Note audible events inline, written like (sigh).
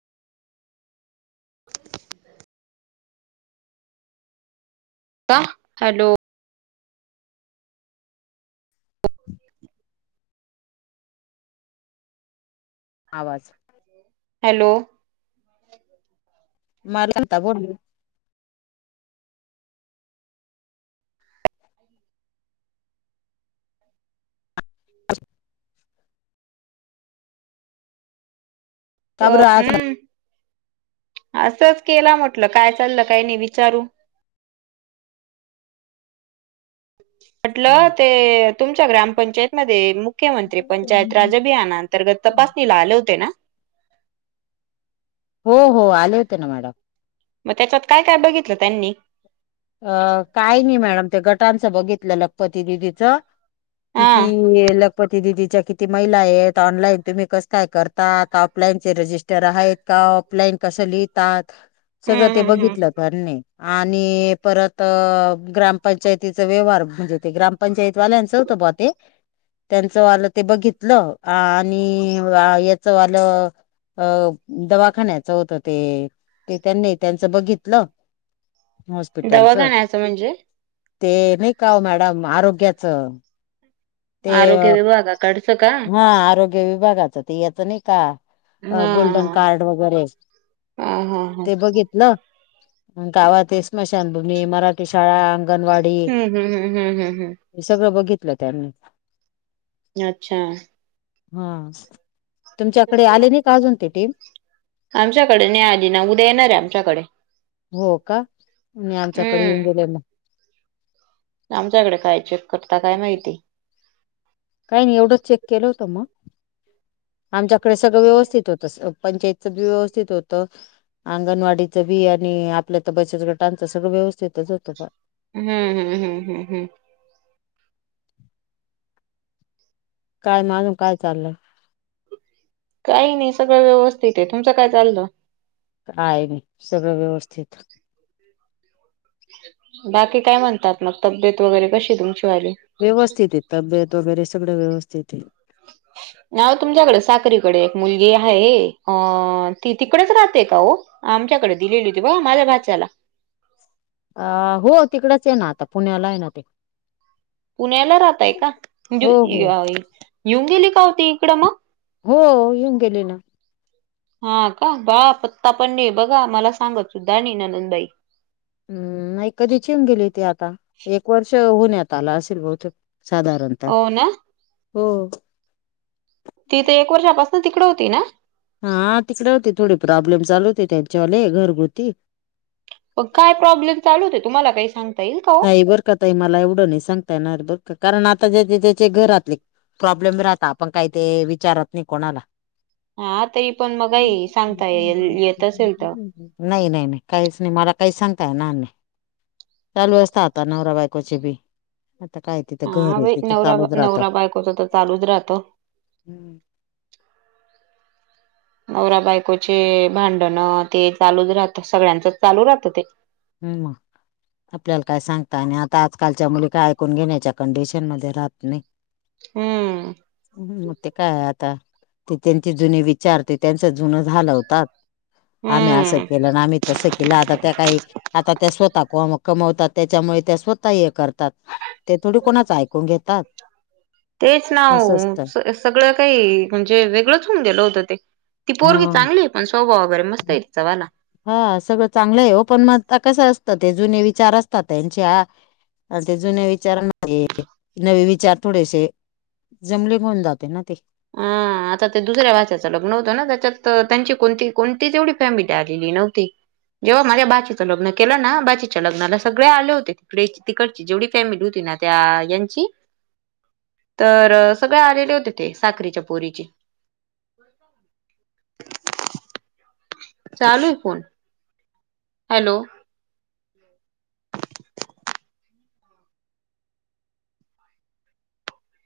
का हॅलो. आवाज हॅलो मरंत बड (unintelligible) ह (inaudible) हो का बरं आज हम् असंच केला म्हटलं काय चाललं काही नाही विचारू ह (inaudible) म्हटल ते तुमच्या ग्रामपंचायत मध्ये मुख्यमंत्री पंचायत राज अभियाना अंतर्गत तपास नीला आले होते ना हो हो आले होते ना मॅडम. मग त्याच्यात काय काय बघितलं त्यांनी. अ काही नाही मॅडम ते गटांचं बघितलं लखपती दिदीचं. हा किती ल पती दिदीच्या किती महिला आहेत. ऑनलाईन तुम्ही कस काय करताात. ऑफलाईन चे रजिस्टर आहेत का? क ऑफलाईन कसं लिहतात सगळ हम्म ते हम्म बघीतलं हम्म पण आणी परत ग्रामपंचायतीचा व्यवहार म्हणजे ते ग्रामपंचायती वाल्यांचं होत पहा ते त्यांचं वालं ते बघितलं आणि याच वालं अ दवाखान्याच होत ते ते त्यांनी त्यांचं बघितलं. हॉस्पिटलचं दवाखान्याच म्हणजे ते नाही. का हो, मॅडम आरोग्याच ते आरोग्य विभागाकडचं का हा आरोग्य विभागाचं ते याचं नाही का, अ हा गोल्डन कार्ड वगैरे हा हा हा ते बघितल अ कावा ते स्मशानभूमनी मराठी शाळा अंगनवाडी हम्म हम्म हम्म हम्म हम्म हम्म हे सगळं बघितलं त्यांनी अच्छा हा तुमच्याकडे आले नाही का अजून ते टीम आमच्याकडे न्यायाधीन उद्या येणार आहे आमच्याकडे हो काी आमच्याकडे येऊन हम्म गेले ना आमच्याकडे काय चेक करता काय माहिती काही नाही एवढंच चेक केलं होतं मग आमच्याकडे सगळं व्यवस्थित होत पंचायतच व्यवस्थित होत अंगणवाडीचं बी आणि आपल्या तर बचत गटांचं सगळं व्यवस्थितच होतो पण हम्म हम्म हम्म हम्म हम्म काय म आझून काय चाललंय काही नाही सगळं व्यवस्थित आहे तुमचं काय चाललं काय नाही सगळं व्यवस्थित बाकी काय म्हणतात मग तब्येत वगैरे कशी तुमची वाली व्यवस्थित आहे तब्येत वगैरे सगळं व्यवस्थित आहे ह ना तुमच्याकडे साकरीकडे एक मुलगी आहे अ ती तिकडेच राहते का हो आमच्याकडे दिलेली होती ब माझ्या भाात्याला अ हो तिकडच आहे ना आता पुण्याला आहे ना ते पुण्याला राहताय का हो हो येिऊन गेली का होती इकडं मग हो येऊन गेले ना हा का बा पत्ता पणणे बघा मला सांगत सुद्धा आणि ननंदबाई हम्म नाही कधी चिन गेली ती आता एक वर्ष होन आला असेल बहथ साधारणत हो ना हो ती तर एक वर्षापासून तिकडं होती ना हा तिकडे होते थोडी प्रॉब्लेम चालू होते त्यांच्यावाले घरगुती ग काय प्रॉब्लेम चालू हो तुमला काही सांग नाही बर का ताई मला एवढं नाही सांगता येणार बर का कारण आता ज त्याचे घरातले प्रॉब्लेम राहता आपण काही ते विचारत नाही कोणाला हा तरी पण मग काही सांगता येईल येत असेल तर नाही नाही नाही काहीच नाही मला काही सांगताय ना आम्ही चालू असत आता नवरा बायकोची बी आता काय तिथं हा घर आहे बाई तिथं नवरा चालूच राहतं. नवरा बायकोच तर चालूच राहतो हम्म नवरा बायकोचे भांडण ते चालूच राहत सगळ्यांचच चालू राहतं ते हम आपल्याला काय सांगता आणि आता आजकालच्या मुलीका ऐकून घेण्याच्या कंडिशन मध्ये राहत नाही हम्म ह् मग ते काय आता ते त्यांचे जुने विचारते त्यांच जुन झालं होतात आम्ही असं हम्म केलं आम्ही तसं केलं आता त्या काही आता त्या स्वतः कमवतात त्याच्यामुळे त्या स्वतः हे करतात ते थोडी कोणाच ऐकून घेतात तेच नाव असं असतं सगळं काही म्हणजे वेगळंच होऊन गेलं होतं ते ती ह पोरगी चांगली पण स्वभाव वगैरे मस्त आहे ति चंवाला हा सगळं चांगलं आहे हो पण मग असतं ते जुने विचार असतात त्यांच्या असे जुने विचार ते नवे विचार थोडेसे जमले होऊन जाते ना ते आ आता ते दुसऱ्या भाष्याचं लग्न होतं ना त्याच्यात त्यांची कोणती कोणतीच एवढी फॅमिली आलेली नव्हती. जेव्हा माझ्या बाचीचं लग्न केलं ना बाचीच्या लग्नाला सगळे आले होते तिकडेची तिकडची जेवढी फॅमिली होती त्या यांची तर सगळे आलेले होते ते. साखरीच्या पोरीची. चालूय फोन. हॅलो.